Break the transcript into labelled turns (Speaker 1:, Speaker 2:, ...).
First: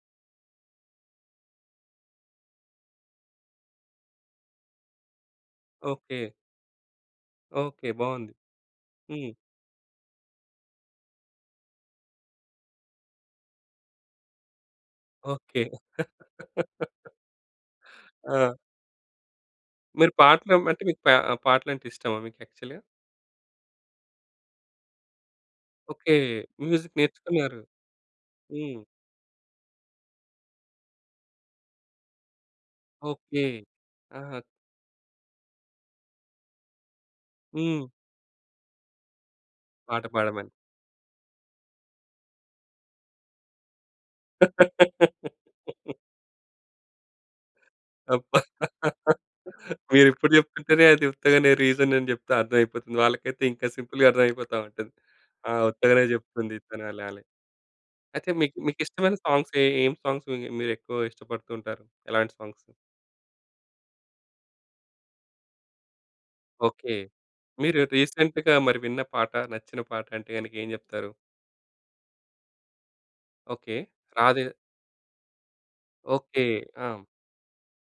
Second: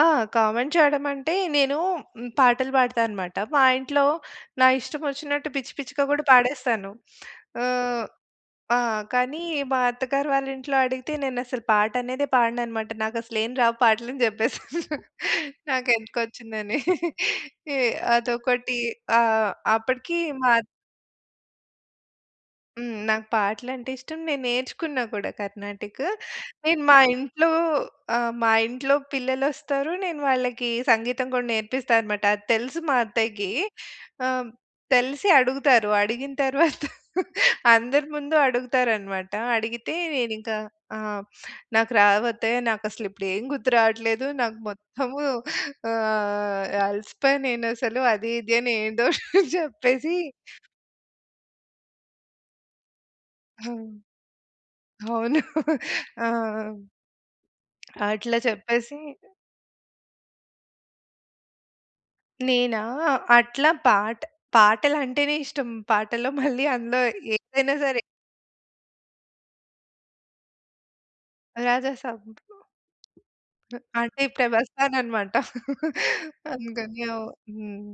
Speaker 1: ఆ! కామెంట్ చెయడమంటే, నేనూ హ్మ్, పాటలు బాడతా అనమాట. మా ఇంట్లో నా ఇష్టమొచ్చినట్టు పిచ్చి పిచ్చిగా కూడా
Speaker 2: ఓకే.
Speaker 1: పాడేస్తాను.
Speaker 2: ఓకే.
Speaker 1: ఆహ్,
Speaker 2: బావుంది.
Speaker 1: ఆ!
Speaker 2: హ్మ్.
Speaker 1: కానీ, మా అత్తగారు వాళ్ళింట్లో అడిగితే నేనసలు పాటనేదే పాడననమాట. నాకసలేం రావు పాటలని జెప్పేశాను
Speaker 2: ఓకే.
Speaker 1: నాకెందుకొచ్చిందని. ఇ
Speaker 2: ఆ!
Speaker 1: అదొకటీ. ఆహ్,
Speaker 2: మీరు
Speaker 1: అప్పటికీ మా
Speaker 2: పాటల‌మ్ అంటే, మీకు పా పాటలంటే ఇష్టమా మీకు యాక్చల్‌గా?
Speaker 1: హ్మ్. నాకు పాటలంటే ఇష్టం. నే నేర్చుకున్నా కూడా కర్ణాటిక్.
Speaker 2: ఓకే.
Speaker 1: నేను
Speaker 2: మ్యూజిక్
Speaker 1: మా ఇంట్లో
Speaker 2: నేర్చుకున్నారు.
Speaker 1: ఆ! మా
Speaker 2: హ్మ్.
Speaker 1: ఇంట్లో పిల్లలొస్తారు, నేను వాళ్ళకీ సంగీతం గోడ నేర్పిస్తా అనమాట. అది తెలుసు మా
Speaker 2: ఓకే.
Speaker 1: అత్తయ్యకీ.
Speaker 2: ఆహా!
Speaker 1: ఆహ్, తెలిసి అడుగుతారు. అడిగిన తర్వాత
Speaker 2: హ్మ్.
Speaker 1: అందరి ముందు అడుగుతారనమాట. అడిగితే
Speaker 2: పాట పాడమని.
Speaker 1: నేనింకా ఆ! నాకు రావత్తయ్య నాకసలిప్పుడేం గుర్తు రావట్లేదు. నాకు మొత్తము ఆహ్, అలిసిపోయా నేనసలు. అది
Speaker 2: అబ్బా!
Speaker 1: ఇది అని ఏందో జెప్పేసి
Speaker 2: మీరిప్పుడు చెప్తుంటేనే అది ఉత్తగానే రీజనని జెప్తే అర్థమైపోతుంది. వాళ్ళకైతే
Speaker 1: ఆ!
Speaker 2: ఇంకా సింపుల్‌గా అర్థమైపోతావుంటది.
Speaker 1: అవును.
Speaker 2: ఆ! ఉత్తగానే
Speaker 1: ఆ!
Speaker 2: చెప్తుంది తనలాలే. అయితే,
Speaker 1: అట్లా
Speaker 2: మీకు
Speaker 1: చెప్పేసీ
Speaker 2: మీకిష్టమైన సాంగ్స్ ఏ ఏం సాంగ్స్ మిగు మీరెక్కువా ఇష్టపడుతుంటారు? ఎలాంటి సాంగ్స్?
Speaker 1: నేనా? అట్లా పాట్ పాటలంటేనే ఇష్టం. పాటల్లో మళ్ళీ
Speaker 2: ఓకే.
Speaker 1: అందులో ఏదైనా
Speaker 2: మీరు
Speaker 1: సరే.
Speaker 2: రీసెంట్‌గా మరి విన్న పాట, నచ్చిన పాటంటే గనక ఏం జెప్తారు?
Speaker 1: 'రాజాసాబ్'.
Speaker 2: ఓకే.
Speaker 1: అ అంటే
Speaker 2: రాధే
Speaker 1: ఇప్పుడే వస్తాననమాట.
Speaker 2: ఓకే. ఆ!
Speaker 1: అందుకనియో హ్మ్.